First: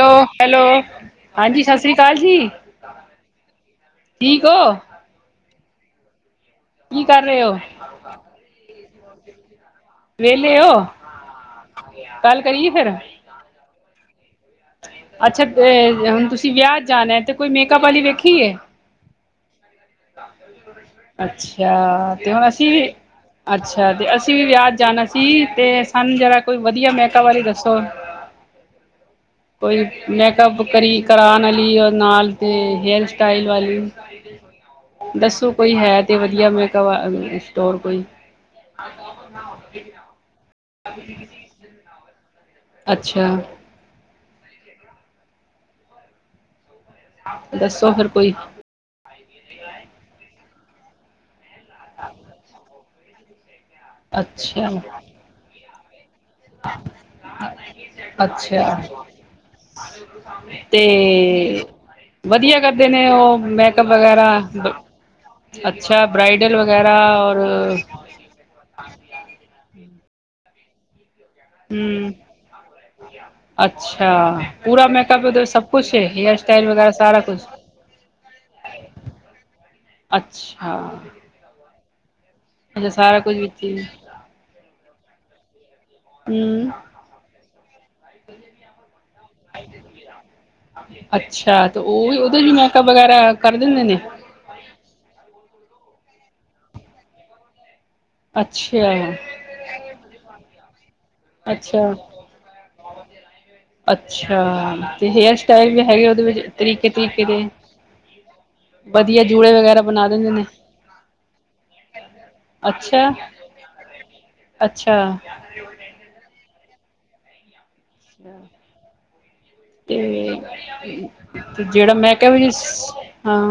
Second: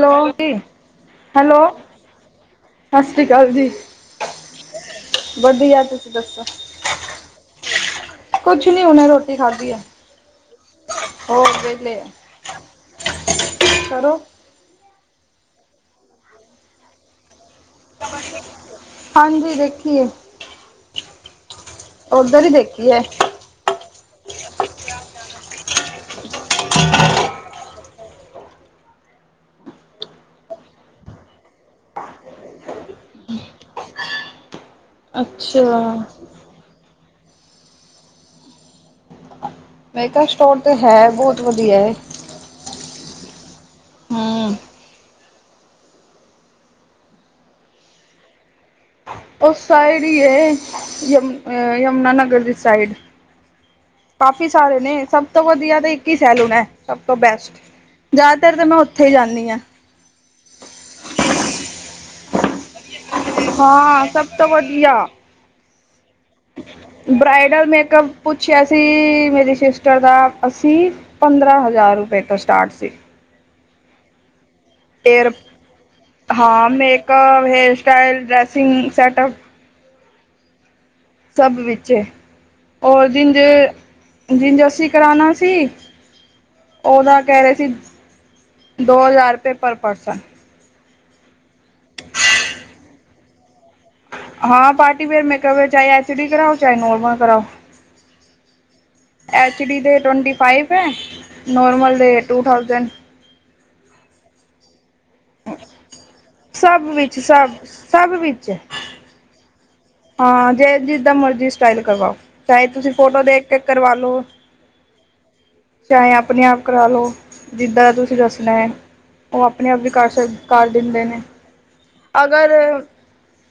Hello -hello. ਹਾਂਜੀ, hello ਸਤਿ ਸ੍ਰੀ ਅਕਾਲ ਜੀ, ਸਤਿ ਸ਼੍ਰੀ ਅਕਾਲ ਜੀ ਠੀਕ ਹੋ? ਵਧੀਆ, ਤੁਸੀਂ ਦੱਸੋ ਕੀ ਕਰ ਰਹੇ ਹੋ ਕੁਛ ਨੀ, ਹੁਣੇ ਰੋਟੀ ਖਾਧੀ ਹੈ। ਵਿਹਲੇ ਹੋ? ਹੋਰ ਵਿਹਲੇ ਗੱਲ ਹਾਂ, ਕਰੀਏ ਫਿਰ ਕਰੋ ਅੱਛਾ ਅ, ਹੁਣ ਤੁਸੀਂ ਵਿਆਹ ਜਾਣਾ ਤੇ ਕੋਈ, ਮੇਕਅਪ ਵਾਲੀ ਵੇਖੀ ਹੈ? ਹਾਂਜੀ ਦੇਖੀਏ ਅੱਛਾ, ਤੇ ਉੱਧਰ ਹੁਣ ਹੀ ਅਸੀ ਦੇਖੀ ਹੈ ਅੱਛਾ ਤੇ, ਅਸੀਂ ਵੀ ਵਿਆਹ ਜਾਣਾ ਸੀ, ਤੇ ਸਾਨੂੰ ਜਰਾ ਕੋਈ ਵਧੀਆ ਮੇਕਅੱਪ ਵਾਲੀ ਦੱਸੋ। ਕੋਈ ਮੇਕਅਪ ਕਰੀ -ਕਰਾਉਣ ਵਾਲੀ, ਨਾਲ ਤੇ ਹੇਅਰ ਸਟਾਈਲ ਵਾਲੀ। [inaudible] ਦੱਸੋ, ਅੱਛਾ ਕੋਈ ਹੈ ਤੇ ਵਧੀਆ ਮੇਕਅੱਪ ਵਾ, ਸਟੋਰ ਕੋਈ? [unintelligible] ਮੇਕਅੱਪ ਸਟੋਰ ਤਾਂ ਹੈ, ਬਹੁਤ ਵਧੀਆ। ਅੱਛਾ। ਹਾਂ। ਦੱਸੋ ਫੇਰ ਕੋਈ ਉਸ ਸਾਈਡ ਹੀ ਹੈ ਯਮੁ ਯਮੁਨਾਨਗਰ ਦੀ ਸਾਈਡ। ਕਾਫੀ ਸਾਰੇ ਅੱਛਾ ਨੇ ਸਭ ਤੋਂ ਵਧੀਆ ਤਾਂ ਇੱਕ ਸੈਲੂਨ ਹੈ ਸਭ ਤੋਂ ਬੈਸਟ ਜ਼ਿਆਦਾਤਰ ਤਾਂ ਅੱਛਾ ਮੈਂ ਉੱਥੇ ਹੀ ਜਾਂਦੀ ਹਾਂ। ਤੇ ਵਧੀਆ ਕਰਦੇ ਨੇ ਉਹ ਮੇਕਅਪ ਹਾਂ ਵਗੈਰਾ। ਸਭ ਤੋਂ ਵਧੀਆ ਅੱਛਾ ਬਰਾਾਈਡਲ ਵਗੈਰਾ ਔਰ। ਬ੍ਰਾਈਡਲ ਮੇਕਅਪ ਪੁੱਛਿਆ ਸੀ ਮੇਰੀ ਸਿਸਟਰ ਦਾ ਅਸੀਂ ਪੰਦਰਾਂ ਹਜ਼ਾਰ ਹਮ ਰੁਪਏ ਤੋਂ ਸਟਾਰਟ ਸੀ। ਅੱਛਾ। ਪੂਰਾ ਏਅਰ ਮੇਕਅਪ ਸਭ ਕੁਛ ਹੈ ਹੇਅਰ ਹਾਂ ਸਟਾਈਲ ਵਗੈਰਾ ਸਾਰਾ ਮੇਕਅਪ ਕੁਛ। ਹੇਅਰ ਸਟਾਈਲ ਡਰੈਸਿੰਗ ਸੈਟਅਪ ਅੱਛਾ। ਸਭ ਵਿੱਚ ਅੱਛਾ ਰ ਸਾਰਾ ਕੁਝ ਜਿੰਝ ਵਿੱਚ ਹੀ ਜਿੰਜ ਅਸੀਂ ਕਰਾਉਣਾ ਸੀ। ਹਮ। ਉਹਦਾ ਕਹਿ ਰਹੇ ਸੀ ਦੋ ਹਜ਼ਾਰ ਰੁਪਏ ਪਰ ਪਰਸਨ। ਅੱਛਾ ਤੇ ਉਹ ਵੀ ਉਹਦੇ ਵੀ ਮੇਕਅਪ ਵਗੈਰਾ ਕਰ ਦਿੰਦੇ ਨੇ। ਹਾਂ ਪਾਰਟੀ ਵੇਅਰ ਮੇਕ ਚਾਹੇ ਐਚ ਡੀ ਕਰਾਓ ਚਾਹੇ ਨੋਰਮਲ ਕਰਾਓ। ਅੱਛਾ। ਐਚ ਡੀ ਦੇ ਟਵੰਟੀ ਫਾਈਵ ਹੈ ਅੱਛਾ ਨੋਰਮਲ ਦੇ ਟੂ ਥਾਊਸੈਂਡ। ਅੱਛਾ। ਤੇ ਹੇਅਰ ਸਟਾਈਲ ਵੀ ਹੈਗੇ ਉਹਦੇ ਵਿੱਚ ਸਭ ਤਰੀਕੇ ਵਿੱਚ ਤਰੀਕੇ ਦੇ ਸਭ ਸਭ ਵਿੱਚ ਵਧੀਆ ਜੂੜੇ ਵਗੈਰਾ। ਬਣਾ ਦਿੰਦੇ ਨੇ ਹਾਂ ਜੇ, ਜਿਦਾਂ ਮਰਜ਼ੀ ਸਟਾਈਲ ਕਰਵਾਓ, ਚਾਹੇ ਤੁਸੀਂ ਅੱਛਾ ਫੋਟੋ ਦੇਖ ਕੇ ਕਰਵਾ ਲੋ। ਅੱਛਾ ਚਾਹੇਂ ਆਪਣੇ ਆਪ ਕਰਾ ਲੋ, ਜਿੱਦਾਂ ਤੁਸੀਂ ਤੁਸੀ ਦੱਸਨੈ, ਔਹ ਆਪਣੇ ਆਪ ਵੀ ਤੇ ਕਰ ਸਕ ਦਿੰਦੇ ਨੇ ਜਿਹੜਾ ਮੈਂ ਕਿਹਾ ਵੀ, ਅਗਰ ਸੀਸ ਹਾਂ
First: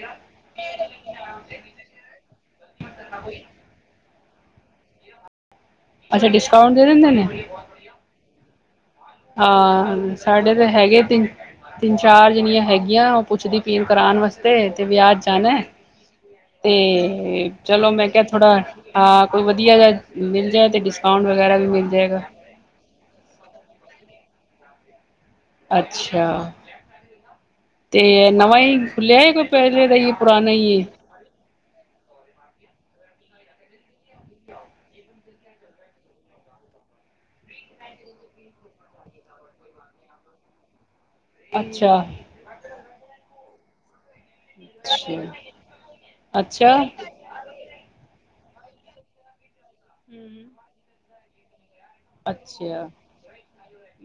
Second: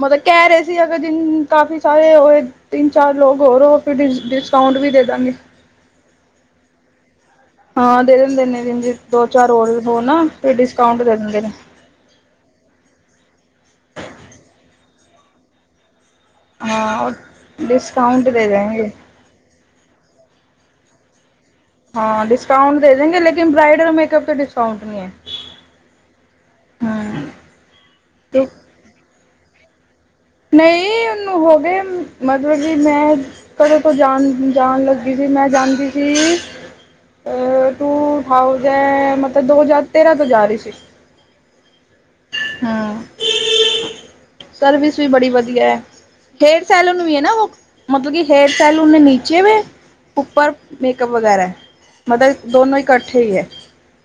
ਮਤਲਬ ਕਹਿ ਰਹੇ ਸੀ, ਅਗਰ ਜਿੰਨ, ਕਾਫੀ ਸਾਰੇ ਹੋਏ ਤਿੰਨ-ਚਾਰ ਲੋਕ ਹੋਰ ਹੋ ਡਿਸ, ਡਿਸਕਾਉਂਟ ਵੀ ਦੇਦਾਂਗੇ‌। ਅੱਛਾ ਡਿਸਕਾਊਂਟ ਦੇ ਦਿੰਦੇ ਨੇ। ਹਾਂ ਦੇ ਦਿੰਦੇ ਇਨੇ ਦਿਨ ਦੋ ਚਾਰ ਹੋਰ ਹੋ ਹਾਂ ਨਾ ਸਾਡੇ ਫਿਰ ਤਾਂ ਹੈਗੇ ਡਿਸਕਾਊਂਟ ਦੇ ਤਿੰਨ ਦਿੰਦੇ ਨੇ। ਤਿੰਨ ਚਾਰ ਜਣੀਆਂ ਹੈਗੀਆਂ ਉਹ ਪੁੱਛਦੀ ਪੀਣ ਕਰਾਉਣ ਵਾਸਤੇ ਤੇ ਵਿਆਚ ਜਾਣਾ। ਹਾਂ ਤੇ ਚਲੋ ਮੈਂ ਕਿਹਾ ਡਿਸਕਾਊਂਟ ਦੇ ਦੇਣਗੇ ਥੋੜਾ ਕੋਈ ਵਧੀਆ ਮਿਲ ਜਾ ਤੇ ਡਿਸਕਾਊਂਟ ਵਗੈਰਾ ਵੀ ਮਿਲ ਜਾਏਗਾ ਹਾਂ ਡਿਸਕਾਊਂਟ ਦੇ ਦਿੰਗੇ ਲੇਕਨ ਬਰਾਾਈਡਲ ਮੇਕਅਪ ਤੇ ਡਿਸਕਾਊਂਟ ਨਹੀਂ ਹੈ। ਅੱਛਾ ਹਮ ਤੇ ਨਵਾਂ ਹੀ ਖੁੱਲਿਆ ਹੈ ਕੋਈ ਪਹਿਲੇ ਦਾ ਹੀ। ਪੁਰਾਣਾ ਹੀ ਨਹੀਂ ਉਹਨੂੰ ਹੋ ਗਏ। ਮਤਲਬ ਕਿ ਮੈਂ ਘਰੋਂ ਤੋਂ ਜਾਣ ਜਾਣ ਲੱਗੀ ਸੀ ਮੈਂ ਜਾਂਦੀ ਸੀ। ਐ ਟੂ ਥਾਊਜੈਂਡ, ਮਤਲਬ ਦੋ ਹਜ਼ਾਰ ਤੇਰਾਂ ਤੋਂ ਜਾ ਰਹੀ ਸੀ। ਅੱਛਾ- ਹੰ ਸਰਵਿਸ ਵੀ ਬੜ੍ਹੀ ਅੱਛਾ ਵਧੀ ਐ, ਡੇਡ ਅੱਛਾ ਸਾਲ ਔਨੂ ਵੀ ਐ ਨ ਹੋਗ ਮਤਲਬ ਕਿ ਹੇਅਰ ਸਟਾਈਲ ਉਨੇ ਨੀਚੇ ਵੇ, ਉੱਪਰ ਮੇਕਪ ਵਗੈਰੈ। ਮਤਲਬ ਦੋਨੋਂ ਅੱਛਾ ਇਕੱਠੇ ਹੀ ਐ।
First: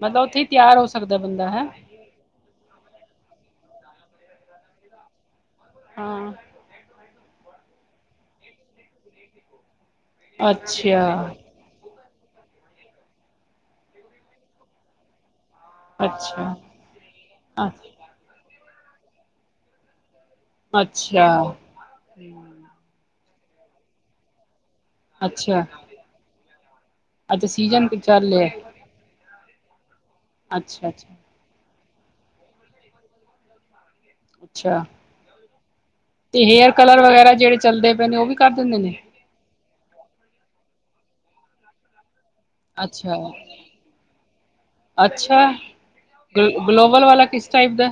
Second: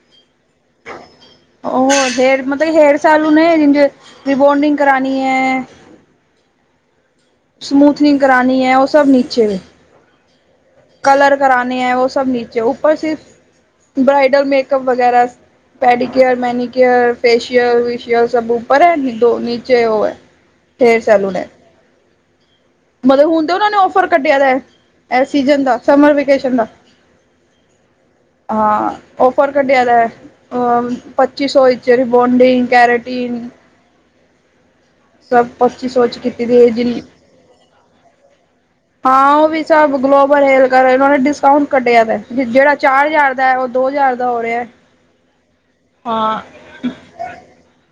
ਮਤਲਬ ਉੱਥੇ ਤਿਆਰ ਹੋ ਸਕਦਾ ਬੰਦਾ ਹੈ ਉਹ ਹੇਅਰ ਮਤਲਬ ਹੇਅਰ ਸੈਲੂਨੇ ਜੇ ਰੀਬੋਡਿੰਗ ਕਰਾਨੀ ਐ। ਹਾਂ। ਸਮੂਥਨਿੰਗ ਕਰਾਨੀ ਉਹ ਸਭ ਨੀਚੇ ਵੇ, ਅੱਛਾ ਕਲਰ ਕਰਾਣੇ ਐ ਉਹ ਸਭ ਨੀ ਉੱਪਰ ਸਿਰਫ ਬਰਾਈਡਲ ਮੇਕਪ ਵਗੈਰਾ। ਪੈਡੀਕੇਅਰ ਅੱਛਾ ਮੈਨੀਕੇਅਰ ਫੇਸ਼ੀਅਲ ਵੇਸ਼ੀਅਲ ਸਭ ਉੱਪਰ ਹੈ, ਦੋ ਨੀਚੇ ਉਹ ਐ ਅੱਛਾ ਮਤਲਬ ਹੁਣ ਤੇ ਉਹਨਾਂ ਨੇ ਔਫਰ ਕੱਢਿਆਦਾ ਐ, ਐ ਸੀਜਨ ਅੱਛਾ ਦਾ, ਸਮਰ ਵੇਕੇਸ਼ਨ ਦਾ। ਅੱਛਾ ਸੀਜਨ ਵੀ ਚੱਲ ਰਿਆ ਐ। ਹਾਂ ਔਫਰ ਕਟਿਆਦਾ ਐ ਅੱਛਾ ਅੱਛਾ ਪੱਚੀ ਸੌ ਚ ਰੀਬੋਂਦਿੰਗ ਕੈਰੇਟੀਨ। ਅੱਛਾ। ਸਭ ਪੱਚੀ ਸੋ'ਚ ਤੇ, ਹੇਅਰ ਕਲਰ ਵਗੈਰਾ ਜਿਹੜੇ ਚੱਲਦੇ ਪਏ ਨੇ ਉਹ ਵੀ ਕਰ ਦਿੰਦੇ ਨੇ? ਹਾਂ ਉਹ ਵੀ ਸਭ ਗਲੋਬਲ ਹੇਅਰ ਕਲਰ ਇਹਨਾਂ ਨੇ ਡਿਸਕਾਊਂਟ ਕਢਿਆ ਜਿਹੜਾ ਅੱਛਾ ਚਾਰ-ਹਜ਼ਾਰ ਦਾ ਉਹ ਦੋ ਹਜ਼ਾਰ ਦਾ ਹੋ ਰਿਹਾ, ਅੱਛਾ ਹਾਂ। ਗਲ ਗਲੋਬਲ ਵਾਲਾ ਕਿਸ ਟਾਈਪ ਦਾ?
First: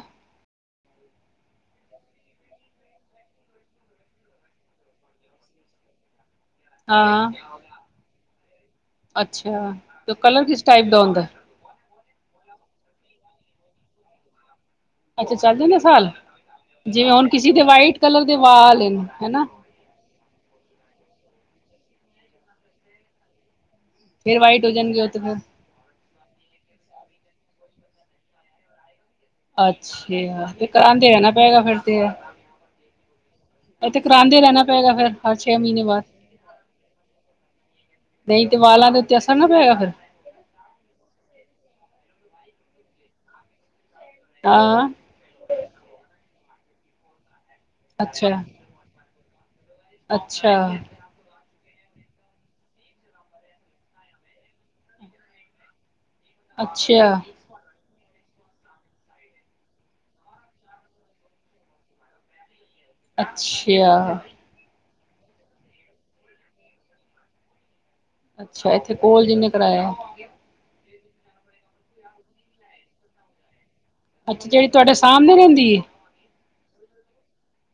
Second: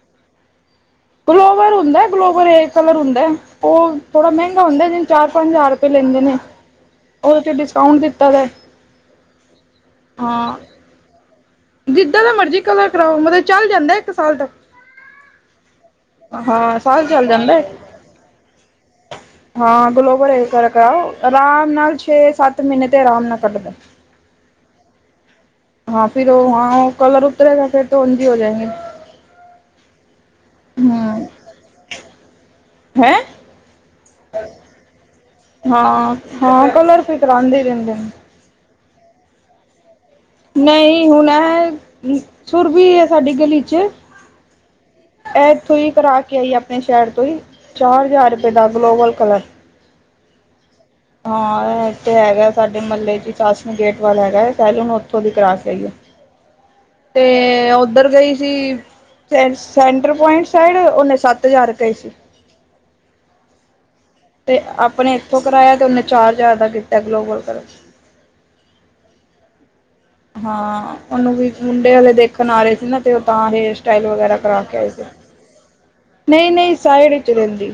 ਗਲੋਬਰ ਹੁੰਦਾ ਗਲੋਬਰ ਏ ਕਲਰ ਹੁੰਦਾ। ਉਹ ਥੋੜਾ ਮਹਿੰਗਾ ਹੁੰਦਾ ਜਿਹਨੂੰ ਚਾਰ ਪੰਜ ਹਜ਼ਾਰ ਰੁਪਏ ਲੈਂਦੇ ਨੇ। ਹਾਂ ਉਹਦੇ ਤੇ ਡਿਸਕਾਉਂਟ ਦਿੱਤਾ ਦੈ‌। ਅੱਛਾ, ਤੇ ਕਲਰ ਕਿਸ ਟਾਈਪ ਦਾ ਹੋਂਦਾ? ਜਿੱਦਾ ਦਾ ਮਰਜੀ ਕਲਰ ਕਰਾਓ, ਮਤਲਬ ਚੱਲ ਜਾਂਦਾ ਇੱਕ ਸਾਲ ਤੱਕ। ਅੱਛਾ ਚੱਲ ਜਾਂਦੇ ਸਾਲ? ਹਾਂ ਸਾਲ ਜਿਵੇਂ ਚੱਲ ਹੁਣ ਕਿਸੇ ਜਾਂਦਾ ਦੇ ਵਾਈਟ ਕਲਰ ਦੇ ਵਾਲ ਏਨ, ਹੈਨਾ। ਹਾਂ, ਗਲੋਬਲ ਏਰਕਰਕਾ, ਆਰਾਮ ਨਾਲ ਛੇ-ਸੱਤ ਮਹੀਨੇ ਤੇ ਆਰਾਮ ਨਾਲ ਕੱਢਦਾ। ਫੇਰ ਵਾਈਟ ਹੋ ਜਾਂਦੀ ਓ ਤਾ ਫਿਰ। ਹਾਂ, ਫਿਰ ਓ ਹਾਂ, ਉਹ ਕਲਰ ਉਤਰੇਗਾ ਫਿਰ ਤੇ ਓਂਝ ਹੀ ਹੋ ਜਾਂਏਗੇ। ਅੱਛਯਾ, ਫੇ ਕਰਾਂਦੇ ਹਮ ਰਹਿਣਾ ਪਏਗਾ ਫਿਰ ਤੇ ਹੈਂ ਇੱਥੇ ਕਰਾਉਦੇ ਰਹਿਣਾ ਪਏਗਾ ਫਿਰ। ਹਰ ਛੇ ਮਹੀਨੇ ਬਾਅਦ ਹਾਂ ਹਾਂ ਕਲਰ ਫਿਰ ਕਰਾਂਦੇ ਰਹਿੰਦੇ ਨੇ। ਨਹੀਂ ਤੇ ਵਾਲਾਂ ਦੇ ਉੱਤੇ ਅਸਰ ਨਾ ਪੈਗਾ ਫ਼ਿਰ। ਨਹੀਂ ਹੁਣ ਐ ਸੁਰਬੀ ਹੈ ਸਾਡੀ ਗਲੀ ਚ ਹਾਂ। ਇਹ ਇੱਥੋਂ ਹੀ ਕਰਾ ਕੇ ਆਈ ਆਪਣੇ ਸ਼ਹਿਰ ਤੋਂ ਹੀ ਚਾਰ ਹਜ਼ਾਰ ਅੱਛਾ ਰੁਪਏ ਦਾ ਗਲੋਬਲ ਕਲਰ। ਅੱਛਾ। ਹਾਂ ਇਥੇ ਹੈਗਾ ਸਾਡੇ ਮਹੱਲੇ ਚ ਸ਼ਾਸਨੀ ਗੇਟ ਵੱਲ ਹੈਗਾ ਸੈਲੂਨ ਉੱਥੋਂ ਦੀ ਕਰਾ ਕੇ ਆਈ ਹਾਂ। ਅੱਛਾ ਤੇ, ਉਹ ਉੱਧਰ ਗਈ ਸੀ, ਫਿਰ ਸੈਂਟਰ ਪੁਆਇੰਟ ਸਾਈਡ ਓਹਨੇ ਸੱਤ-ਹਜ਼ਾਰ ਕਏ ਸੀ। ਅੱਛਿਆ ਤੇ, ਆਪਣੇ ਇੱਥੋਂ ਕਰਾਇਆ ਤੇ ਉਹਨੇ ਚਾਰ- ਹਜਾਰ ਦਾ ਕੀਤਾ ਗਲੋਬਲ ਕੋਲ ਅੱਛਾ, ਇੱਥੇ ਕੋਲ ਜਿੰਨੇ ਕਰਾਇਆ? ਹਾਂ, ਉਹਨੂੰ ਵੀ ਮੁੰਡੇ ਵਾਲੇ ਦੇਖਣ ਆ ਰਹੇ ਸੀ ਨਾ, ਤੇ ਉਹ ਤਾਂ ਹੇ ਸ਼ ਸਟਾਈਲ ਵਗੈਰਾ ਅੱਛਾ ਜਿਹੜੀ ਕਰਾਕੇ ਆਏ ਤੁਹਾਡੇ ਸੀ, ਸਾਹਮਣੇ ਰਹਿੰਦੀ ਏ ਨਹੀਂ-ਨਹੀਂ ਸਾਈਡ'ਚ ਰਹਿੰਦੀ।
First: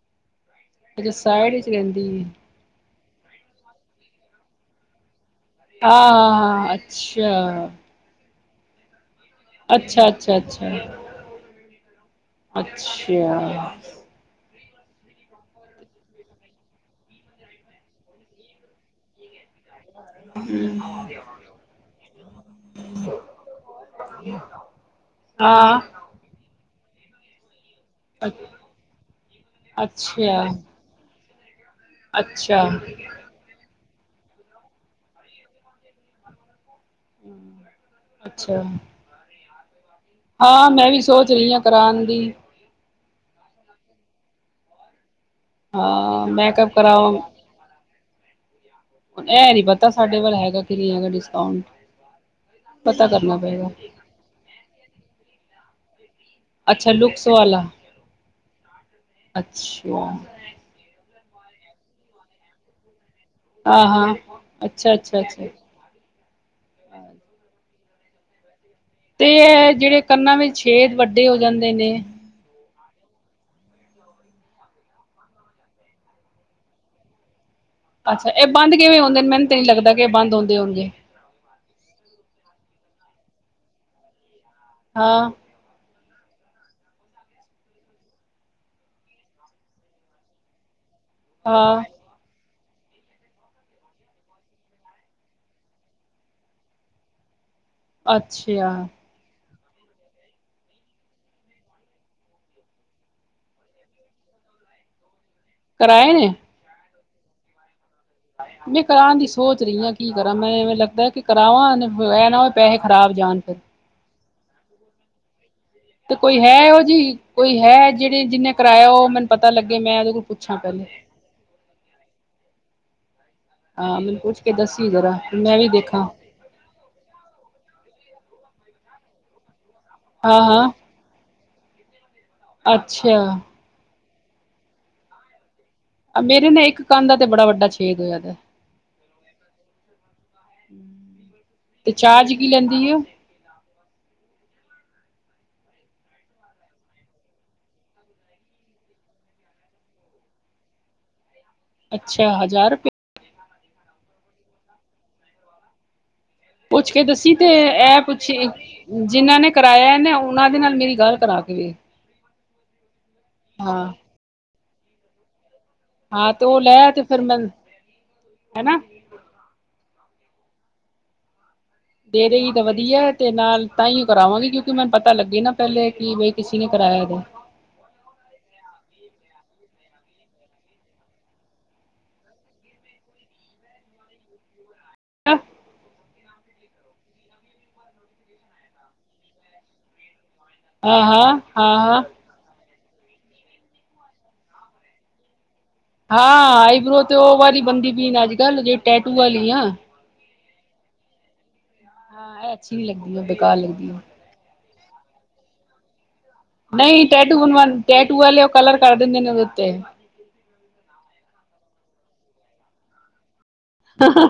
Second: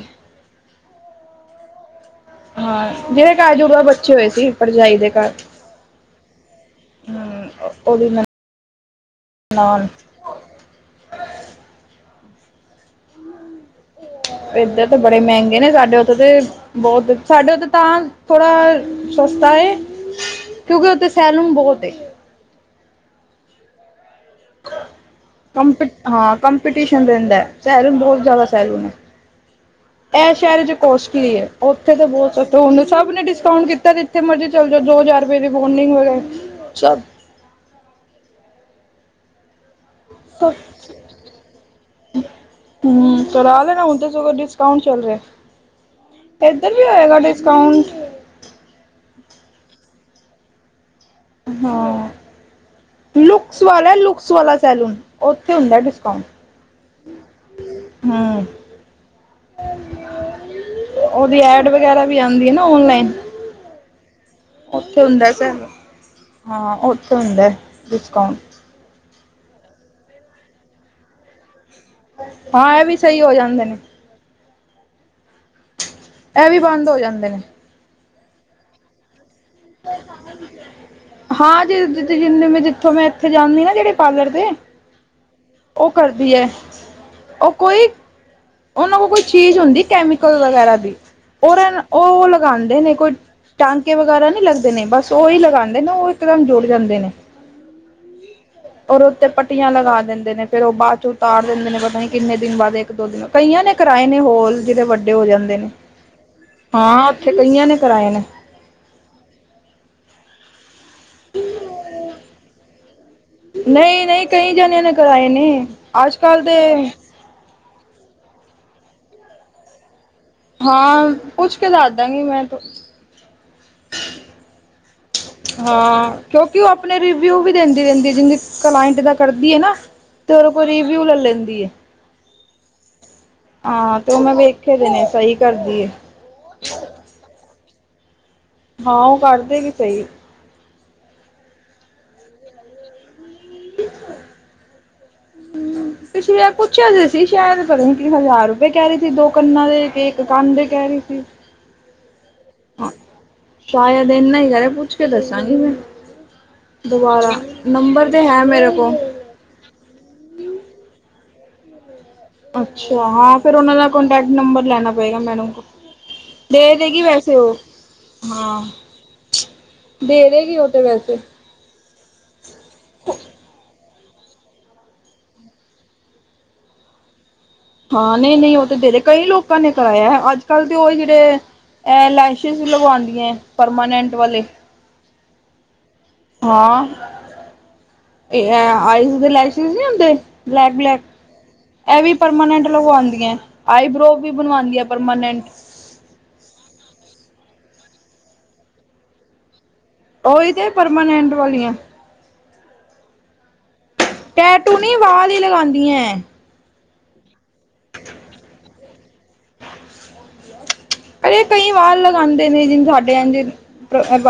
ਜਦ ਸਾਈਡ'ਚ ਰੇਂਦੀ। ਹਾਂ, ਜਿਹਦੇ ਘਰ ਜੁੜਵਾ ਬੱਚੇ ਹੋਏ ਸੀ, ਭਰਜਾਈ ਦੇ ਘਰ। ਆਹਾ ਹਾਂ ਹਮ ਅੱਛਾ। ਉਹਦੀ ਨਨਾਣ ਅੱਛਾ ਅੱਛਾ ਅੱਛਾ ਅੱਛਾ। ਇੱਧਰ ਤਾਂ ਬੜੇ ਮਹਿੰਗੇ ਨੇ ਸਾਡੇ ੳੱਥੇ ਤੇ ਬਹੁਤ ਸਾਡੇ ੳੱਥੇ ਤਾਂ ਥੋੜਾ। ਸਸਤਾ ਏ। ਕਿਉਂਕਿ ਉੱਥੇ ਸੈਲੂਨ ਬਹੁਤ ਏ ਹਮ। ਕੰਪੀਟੀਸ਼ਨ ਹਾਂ ਕੰਪੀਟੀਸ਼ਨ ਰਹਿੰਦਾ ਸ਼ਾਹਿਰ ਬਹੁਤ ਜ਼ਿਆਦਾ ਸੈਲੂਨ ਨੇ ਇਹ ਅੱਛਾ ਸ਼ਹਿਰ ਚ ਕੋਸਟਲੀ ਹੈ। ਉੱਥੇ ਤਾਂ ਬਹੁਤ ਸੇ ਅੱਛਾ ਉੱਥੇ ਸਭ ਨੇ ਡਿਸਕਾਊਂਟ ਕੀਤਾ। ਜਿੱਥੇ ਮਰਜ਼ੀ ਚੱਲ ਜਾਓ ਦੋ ਹਜ਼ਾਰ ਰੁਪਏ ਦੀ ਬੋਡਿੰਗ ਅੱਛਾ। ਸਭ ਹਾਂ ਮੈਂ ਵੀ ਸੋਚ ਰਹੀ ਹਾਂ ਕਰਾਉਣ ਦੀ। ਹਮ ਕਰਾ ਲੈਣਾ ਹੁਣ ਤਾਂ ਡਿਸਕਾਊਂਟ ਚੱਲ ਹਾਂ ਰਿਹਾ। ਮੈਂ ਕਬ ਇੱਧਰ ਵੀ ਕਰਾਓ ਹੋਏਗਾ। ਕਾਂਊਟ ਹੁਨ ਐ ਨੀ ਪਤਾ, ਸਾਡੇ ਵੱਲ ਹੈਗਾ ਕਿ ਨੀ ਹੈ ਡਿਸਕਾਉਂਟ। ਹਾਂ, ਲੁਕਸ ਪਏਗਾ ਵਾਲਾ, ਲੁਕਸ ਵਾਲਾ ਸੈਲੂਨ। ਓਥੇ ਹੋਂਦਾ ਡਿਸਕਾਊਂਟ। ਅੱਛਾ, ਲੁਕਸ ਵਾਲਾ। ਹੂੰ। ਅੱਛਾ। ਓਦੀ ਐਡ ਵਗੈਰਾ ਵੀ ਆਂਦੀ ਐ ਨਾ ਓਨਲਾਈਨ। ਆ ਹਾਂ, ਅੱਛਾ-ਅੱਛਾ ਅੱਛਾ। ਹਾਂ ਓਥੇ ਹੁੰਦੈ ਡਿਸਕਾਊਂਟ। ਤੇ ਐ, ਜੇੜੇ ਕੰਨਾਂ ਵਿੱਚ ਛੇਦ ਵੱਡੇ ਹੋ ਜਾਂਦੇ ਨੇ ਹਾਂ, ਐ ਵੀ ਸਈ ਹੋ ਜਾਂਦੇ ਨੇ। ਐ ਵੀ ਬਾੰਦ ਹੋ ਜਾਂਦੇ ਨੇ। ਅੱਛਾ, ਏ ਬੰਦ ਕਿਵੇਂ ਹੋਂਦੇ ਨੇ? ਮੈਨ ਤੇ ਨੀ ਲੱਗਦਾ ਕੇ ਬੰਦ ਹੋਂਦੇ ਹੋਨਗੇ। ਹਾਂਜੀ, ਜੀ ਜਿੱਥੋਂ ਮੈਂ ਏਥੇ ਜਾਂਦੀ ਨਾ ਜੇੜੇ ਪਾਰਲਰ ਤੇ ਹਾਂ। ਓ ਕਰਦੀ ਐ ਓ ਕੋਈ ਓਨਾਂ ਕੋਲ ਕੋਈ ਚੀਜ ਹੋਂਦੀ, ਕੈਮੀਕਲ ਵਗੈਰਾ ਦੀ ਓਰ ਨ ਹਾਂ ਓ ਲਗਾਂਦੇ ਨੇ ਕੋਈ ਟਾਂਕੇ ਵਗੈਰਾ ਨੀ ਲੱਗਦੇ ਨੇ, ਬਸ ਓਈ ਲਗਾਂਦੇ ਨੇ ਓ ਇਕਦਮ ਜੁੜ ਜਾਂਦੇ ਨੇ। ਅੱਛਾ। ਔਰ ਓਤੇ ਪੱਟੀਆਂ ਲਗਾ ਦੇਂਦੇ ਨੇ, ਫੇਰ ਓ ਬਾਚੋ ਉਤਾਰ ਦੇਂਦੇ ਨੇ ਪਤਾ ਨੀ ਕੀਨੇ ਦਿਨ ਬਾਦ ਇੱਕ-ਦੋ ਦਿਨ ਕਈਆਂ ਨੇ ਕਰਾਏ ਨੇ ਹੋਲ, ਜੇਦੇ ਵੱਡੇ ਹੋ ਜਾਂਦੇ ਨੇ। ਕਰਾਏ ਨੇ? ਹਾਂ, ਓਥੇ ਕਈਆਂ ਨੇ ਕਰਾਏ ਨੇ। ਮੈਂ ਕਰਾਨ ਦੀ ਸੋਚ ਰਈ ਆਂ, ਕੀ ਕਰਾਂ ਮੈਂ ਏਵੇ ਲੱਗਦਾ ਕੇ ਕਰਾਵਾਂ ਏ ਏਨਾ ਹੋਵੇ ਪੈਸੇ ਖਰਾਬ ਜਾਨ। ਨਈ-ਨਈ, ਕਈ ਜਨੇਆਂ ਨੇ ਕਰਾਏ ਨੇ। ਤੇ ਅੱਜ ਕੋਈ ਕੱਲ ਹੈ ਓ ਜੀ, ਕੋਈ ਹੈ ਜੇੜੇ ਜਿੰਨੇ ਕਰਾਏਆ ਓ ਮੈਨੂੰ ਪਤਾ ਲੱਗੇ ਮੈਂ ਓਦੇ ਕੋਲ ਪੁੱਛਾਂ ਪਹਿਲੇ ਹਾਂ, ਪੁੱਛ ਕੇ ਦਸਦਾਂਗੀ ਮੈਂ ਤੋ। ਹਾਂ, ਮੈਨੂੰ ਪੁੱਛ ਕੇ ਦੱਸੀ ਜ਼ਰਾ ਮੈਂ ਵੀ ਦੇਖਾਂ। ਕੇਓਕਿ ਓ ਆਪਨੇ ਰਿਵਿਊ ਵੀ ਦਿੰਦੀ ਰੈਂਦੀ ਏ ਜਿੰਦੀ, ਕਲਾਇੰਟ ਦਾ ਕਰਦੀ ਐ ਨਾ ਤੇ ਹਾਂ ਓ ਕੋਲ ਹਾਂ ਰਿਵੀ ਵਿਊ ਲੈ ਲੈਂਦੀ ਏ। ਅੱਛਾ। ਹਾਂ, ਤੇ ਓਨੇ ਵੇਖੇ ਦੇ ਨੇ ਸਈ ਕਰਦੀ ਏ। ਮੇਰੇ ਨਾ ਏਕ ਕੰਨ ਦਾ, ਤੇ ਬੜਾ ਵੱਡਾ ਛੇਦ ਹੋਏਆ ਦਾਏ ਹਾਂ ਓ ਕਾਰਦੇ ਵੀ ਸਈ। ਤੇ ਚਾਰਜ ਕੀ ਲੈਂਦੀ ਏ ਓ? [unintelligible] ਪਿਛਲੀ ਵਾਰ ਪੁੱਛੇਆ ਸੀ ਅਸੀ ਸ਼ਾਏਦ ਪਤਾ ਨੀ ਹਜਾਰ ਰੁਪਏ ਕੈ ਰਈ ਸੀ ਦੋ ਕੰਨਾਂ ਦੇ ਇੱਕ ਕੰਨ ਦੇ ਕੈਰੀ ਸੀ। ਅੱਛਾ, ਹਜਾਰ ਸ਼ਾਏਦ ਏਨਾ ਈ ਕੈਰੇ ਆ, ਪੁੱਛ ਕੇ ਦੱਸਾਂਗੀ ਮੈਂ। ਪੁੱਛ ਕੇ ਦੁਬਾਰਾ ਦੱਸੀ ਤੇ ਐ ਨੰਬਰ ਤੇ ਹੈ ਪੁੱਛੀ, ਮੇਰੇ ਕੋਲ ਜਿਨਾਂ ਨੇ ਕਰਾਏਆ ਨਾ, ਓਨਾਂ ਦੇ ਨਾਲ ਮੇਰੀ ਗਾਲ ਕਰਾ ਕੇ ਵੇਖ। ਅੱਛਾ ਹਾਂ, ਫੇਰ ਓਨਾਂ ਦਾ ਹਾਂ ਕੋਂਟੈਕਟ ਨੰਬਰ ਲੈਨਾ ਪਏਗਾ ਮੈੱਨੂ ਕੋ ਹਾਂ ਤੇ ਉਹ ਦੇ ਲੈ ਦੇਗੀ ਤੇ ਫਿਰ ਵੈਸੇ ਮੈਂ ਓ, ਹਾਂ ਹਨਾ ਦੇ ਦੇਗੀ ਓ ਤੇ ਵੈਸੇ। ਦੇ ਦੇ ਗੀ ਤੇ ਵਦੀ ਏ, ਤੇ ਨਾਲ ਤਾਈ ਓ ਕਰਾਵਾਂਗੀ ਕਿਊ ਕੀ ਮੈਂਨ ਪਤਾ ਲੱਗੇ ਨਾ ਪੈਲੇ ਕਿ ਵਈ ਕਿਸੇ ਨੇ ਕਰਾਏਆ ਦਾ ਐ। ਹਾਂ, ਨਈ-ਨਈ ਓ ਤੇ ਦੇਰੇ ਕਈ ਲੋਕਾਂ ਨੇ ਕਰਾਏਆ ਅੱਜ-ਕੱਲ ਤੇ ਓ ਜੇੜੇ ਐਲੈਸੇ਼ਸ਼ ਲਵਾਓਂਦੀਐਂ ਪਰਮਾਨੈਂਟ ਵਾਲੇ। [unintelligible] ਹਾਂ, ਏ ਅ ਆਈਜ਼ ਦੇ ਲਾਈਸੇ਼ਸ਼ ਨੀ ਹੁੰਦੇ ਬਲੈਕ ਬਲੈਕ ਇਹ ਵੀ ਪਰਮਾਨੈਂਟ ਲੱਗਵਾਉਂਦੀ ਐ ਆਈਬ੍ਰੋ ਵੀ ਬਣਵਾਉਂਦੀਆਂ ਪਰਮਾਨੈਂਟ। ਹਾਂ ਆਈਬ੍ਰੋ ਤੇ ਉਹ ਵਾਲੀ ਬਣਦੀ ਪ ਅੱਜ ਕੱਲ੍ਹ ਜੇ ਟੈਟੂ ਵਾਲੀ ਆ। ਉਹੀ ਤੇ ਪਰਮਾਨੈਂਟ ਵਾਲੀਆਂ। ਹਾਂ ਇਹ ਅੱਛੀ ਨੀ ਲੱਗਦੀ ਐ ਬੇਕਾਰ ਲੱਗਦੀ ਐ। ਟੈਟੂ ਨੀ ਵਾਲ ਹੀ ਲਗਾਆਂਦੀ ਐ। ਨਹੀਂ ਟੈ ਟੂ ਟੈਟੂ ਵਾਲੇ ਉਹ ਕਲਰ ਕਰ ਦਿੰਦੇ ਨੇ ਦੇ ਓਦੇ ਉੱਤੇ। ਅਰੇ ਕਈ ਵਾਲ ਲਗਾਆਂਦੇ ਨੇ ਜਿਹਨ ਸਾਡੇ ਏਥੇ।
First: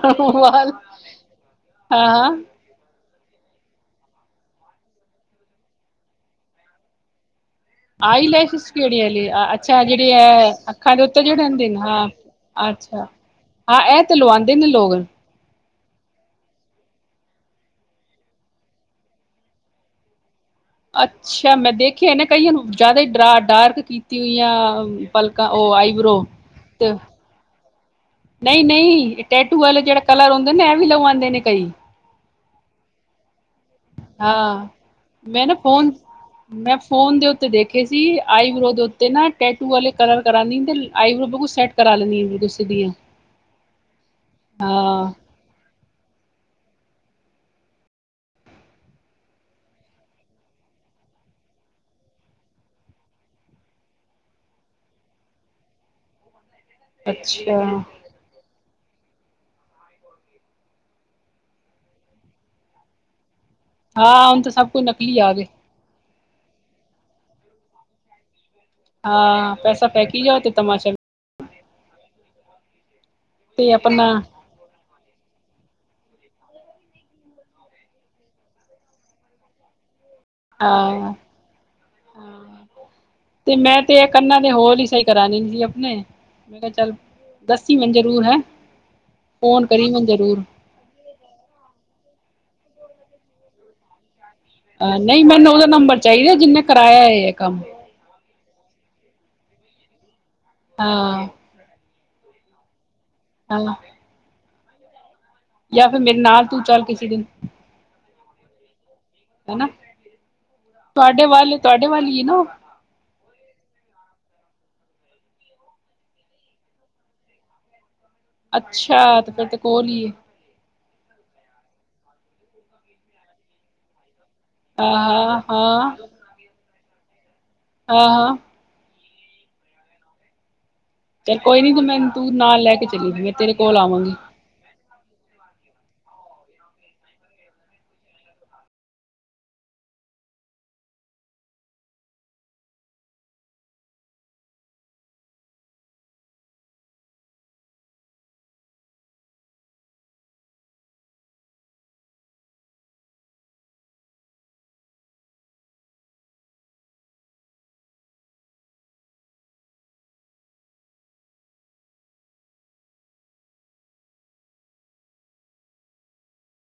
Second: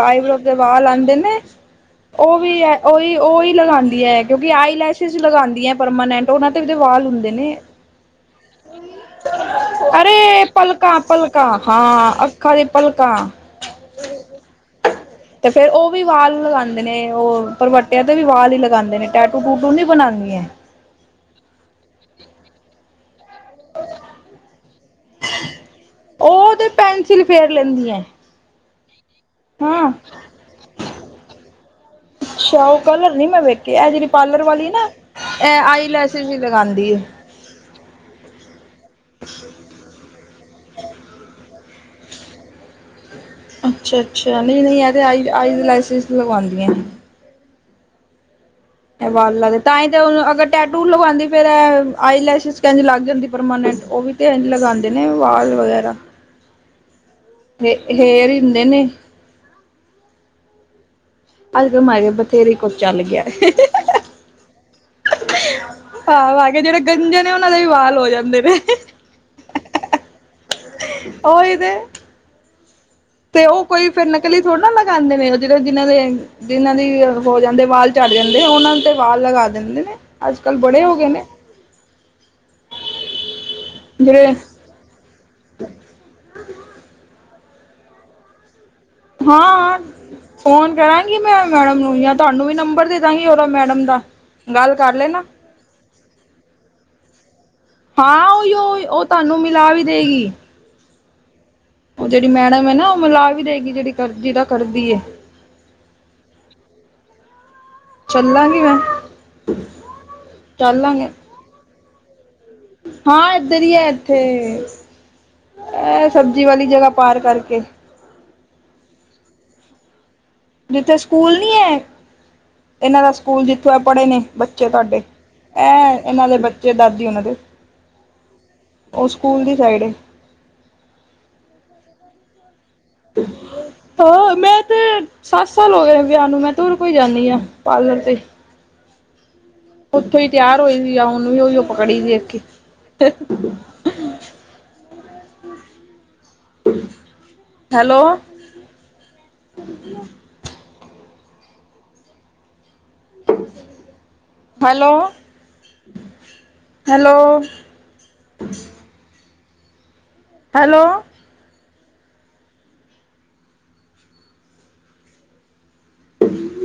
ਆਈਬ੍ਰੋ ਦੇ ਵਾਹਲ ਆਂਦੇ ਨੇ ਹਾਂ ਹਾਂ ਉਹ ਵੀ ਉਓਹੀ ਉਹੀ ਲਗਾਉਂਦੀ ਹੈ ਕਿਉਂਕਿ ਆਈਲੈਸ਼ਿਸ ਲਗਾਉਂਦੀ ਹੈ ਪਰਮਾਨੈਂਟ ਉਹਨਾਂ ਦੇ ਵੀ ਵਾਲ ਹੁੰਦੇ ਨੇ। ਆਈ ਲੈਸ਼ਿਸ ਕੇੜ੍ਹੀ ਆਲੀ। ਅੱਛਾ ਜਿਹੜੀ ਅਰੇ ਇਹ ਅੱਖਾਂ ਪਲਕਾਂ ਦੇ ਉੱਤੇ ਜਿਹੜੇ ਪਲਕਾਂ ਰਹਿੰਦੀ ਹਾਂ ਅੱਖਾਂ ਦੇ ਅੱਛਾ। ਪਲਕਾਂ ਹਾਂ ਇਹ ਤੇ ਲਵਾਉਂਦੇ ਨੇ ਲੋਕ। ਤੇ ਫਿਰ ਉਹ ਵੀ ਵਾਲ ਲਗਾਉਂਦੇ ਨੇ ਉਹ ਪਰਬੱਟਿਆਂ ਤੇ ਵੀ ਵਾਲ ਹੀ ਲਗਾਉਂਦੇ ਨੇ ਟੈਟੂ ਟੂਟੂ ਨਹੀਂ ਬਣਾਉਂਦੀਆਂ। ਅੱਛਾ ਮੈਂ ਦੇਖਿਆ ਨਾ ਕਈਆਂ ਨੂੰ ਜਿਆਦਾ ਹੀ ਡਾਰਕ ਕੀਤੀ ਹੋਈਆਂ। ਪਲਕਾ ਉਹ ਆਈ। ਉਹ ਤੇ ਪੈਨਸਿਲ ਫੇਰ ਲੈਂਦੀਆਂ ਐ। ਨਹੀਂ ਨਹੀਂ ਟੈਟੂ ਵਾਲੇ ਹਾਂ ਜਿਹੜਾ ਕਲਰ ਹੁੰਦੇ ਨਾ ਇਹ ਵੀ ਲਵਾਉਂਦੇ ਨੇ ਕਈ। ਅੱਛਾ ਉਹ ਕਲਰ ਨੀ ਮੈਂ ਵੇਖਿਆ ਇਹ ਜੇੜ੍ਹੀ ਪਾਲਰ ਹਾਂ ਵਾਲੀ ਨਾ ਮੈਂ ਨਾ ਇਹ ਆਈ ਫੋਨ ਲੈਸ਼ੀਸ ਨਹੀ ਮੈਂ ਲਾਂਦੀ। ਫੋਨ ਦੇ ਉੱਤੇ ਦੇਖੇ ਸੀ ਆਈਬ੍ਰੋ ਦੇ ਉੱਤੇ ਨਾ ਟੈਟੂ ਵਾਲੇ ਕਲਰ ਕਰਾਂ ਦੀ ਤੇ ਆਈਬਰੋ ਬਿਲਕੁਲ ਸੈਟ। ਕਰਾ ਲੈਂਦੀ ਹਾਂ ਗੁੱਸੇ ਦੀਆਂ। ਅੱਛਾ ਅੱਛਾ ਨਹੀਂ ਨਹੀਂ ਇਹ ਤੇ ਆਈ ਲੈਸ਼ੀਸ ਲਗਵਾਉਦੀਆਂ। ਇਹ ਵਾਲਾ ਤੇ ਤਾਹੀ ਤਾਂ ਅਗਰ ਟੈਟੂ ਲਗਵਾਉਦੀ ਫਿਰ ਆਈਲੈਸ਼ੀਸ ਕਿਨ ਲੱਗ ਜਾਂਦੀ ਪਰਮਾਨੈਂਟ ਉਹ ਵੀ। ਇੰਜ ਲਗਾਉਂਦੇ ਨੇ ਵਾਲ ਵਗੈਰਾ। ਅੱਛਾ। ਫੇਰ ਹੀ ਹੁੰਦੇ ਨੇ। ਅੱਜ ਕਲ ਮ ਬਥੇਰੇ ਕੋਲ ਚੱਲ ਗਿਆ। ਹਾਂ ਹੁਣ ਤਾਂ ਸਭ ਕੁਝ ਨਕਲੀ ਆ ਗਏ। ਹਾ ਵਾਕੇ ਜਿਹੜੇ ਗੰਜੇ ਨੇ ਉਹਨਾਂ ਦੇ ਵੀ ਵਾਲ ਹੋ ਜਾਂਦੇ ਨੇ। ਹਾਂ ਪੈਸਾ ਫੇਕੀ ਜਾੳ ਤੇ ਤਮਾਸ਼ਾ ੳਹੀ ਤੇ। ਤੇ ਉਹ ਕੋਈ ਫਿਰ ਨਕਲੀ ਥੋੜੀ ਨਾ ਲਗਾਉਂਦੇ ਨੇ ਉਹ ਜਿਹੜੇ ਜਿਹਨਾਂ ਦੇ। ਜਿਨਾਂ ਦੇ ਹੋ ਜਾਂਦੇ ਵਾਲ ਚੜ੍ਹ ਜਾਂਦੇ ਉਹਨਾਂ ਤੇ ਵਾਲ ਲਗਾ ਦਿੰਦੇ ਨੇ। ਅੱਜ ਕੱਲ੍ਹ ਬੜੇ ਹੋ ਗਏ ਹਾਂ ਨੇ ਤੇ ਮੈਂ ਤੇ ਜਿਹੜੇ ਕੰਨਾਂ ਨੇ ਹੋਰ ਹੀ ਸਹੀ। ਕਰਾਂਗੀ ਆਪਣੇ ਮੈਂ ਕਿਹਾ ਚੱਲ ਦੱਸੀ ਮੈਨੂ ਜ਼ਰੂਰ ਹੈ। ਫੋਨ ਹਾਂ ਕਰੀ ਮੈਨੂੰ ਜ਼ਰੂਰ ਫੋਨ ਕਰਾਂਗੀ। ਮੈਂ ਮੈਡਮ ਨੂੰ ਜਾਂ ਤੁਹਾਨੂੰ ਵੀ ਨੰਬਰ ਦੇ ਦਾਂਗੀ ਉਹਦਾ ਮੈਡਮ ਦਾ। ਗੱਲ ਕਰ ਲੈਣਾ ਨਹੀਂ ਮੈਨੂੰ ਉਹਦਾ ਨੰਬਰ ਚਾਹੀਦਾ ਜਿਨੇ ਕਰਾਇਆ ਹੇ ਇਹ ਕੰਮ। ਹਾਂ ਉਹੀ ਉਹ ਤੁਹਾਨੂੰ ਮਿਲਾ ਵੀ ਦੇਗੀ। ਹਾਂ। ਉਹ ਜਿਹੜੀ ਮੈਡਮ ਹੈ ਨਾ ਉਹ ਮਿਲਾ ਵੀ ਦੇਗੀ ਹਾਂ ਜਿਹੜੀ ਕਰਦੀ ਹੇ ਕਰਦੀ। ਜਾਂ ਫਿਰ ਮੇਰੇ ਨਾਲ ਤੂੰ ਚੱਲ ਕਿਸੇ ਦਿਨ। ਚੱਲਾਂਗੀ ਮੈਂ। ਹਨਾ ਚੱਲ ਲਾਂਗੇ ਤੁਹਾਡੇ ਵੱਲ ਤੁਹਾਡੇ ਵੱਲ ਹੀ ਨਾ ਉਹ। ਹਾਂ ਏਧਰ ਹੀ ਹੈ ਇੱਥੇ। ਇਹ ਸਬਜ਼ੀ ਵਾਲੀ ਜਗ੍ਹਾ ਪਾਰ ਕਰਕੇ। ਅੱਛਾ ਤੇ ਫੇਰ ਤੇ ਕੋਲ ਹੀਏ। ਜਿੱਥੇ ਸਕੂਲ ਨੀ ਹੈ ਇਹਨਾਂ ਦਾ ਸਕੂਲ ਜਿੱਥੋਂ ਆ ਪੜ੍ਹੇ ਨੇ। ਬੱਚੇ ਤੁਹਾਡੇ ਹਾਂ ਹਾਂ ਹਾਂ ਐਂ ਇਹਨਾਂ ਦੇ ਬੱਚੇ ਦਾਦੀ ਉਹਨਾਂ ਦੇ। ਆ ਹਾਂ। ਓ ਸੂਕੂਲ ਦੀ ਸਾਈਡ ਐ। ਚੱਲ ਕੋਈ ਨੀ ਤੂ ਮੈਨ ਤੂ ਨਾਲ ਲੈ ਕੇ ਚਲੀ ਮੈਂ ਤੇਰੇ ਕੋਲ ਆਵਾਂਗੀ ਹਾਂ, ਮੈਂ ਤੇ ਸਾੱਤ ਸਾਲ ਹੋ ਗਏ ਨੇ ਵੇਆਹ ਨੂੰ, ਮੈਂ ਤੂਰ ਕੋਈ ਜਾਂਨੀ ਆਂ ਪਾਰਲਰ ਤੇ। ਉਥੋਂ ਈ ਤਿਆਰ ਹੋਈ ਸੀ, ਯਾ ਓਨੂੰ ਵੀ ਓਈਓ ਪਕੜੀ ਸੀ ਏਕ ਈ। ਹੈਲੋ। [inaudible] Hello, hello. ਹੈਲੋ। [inaudible]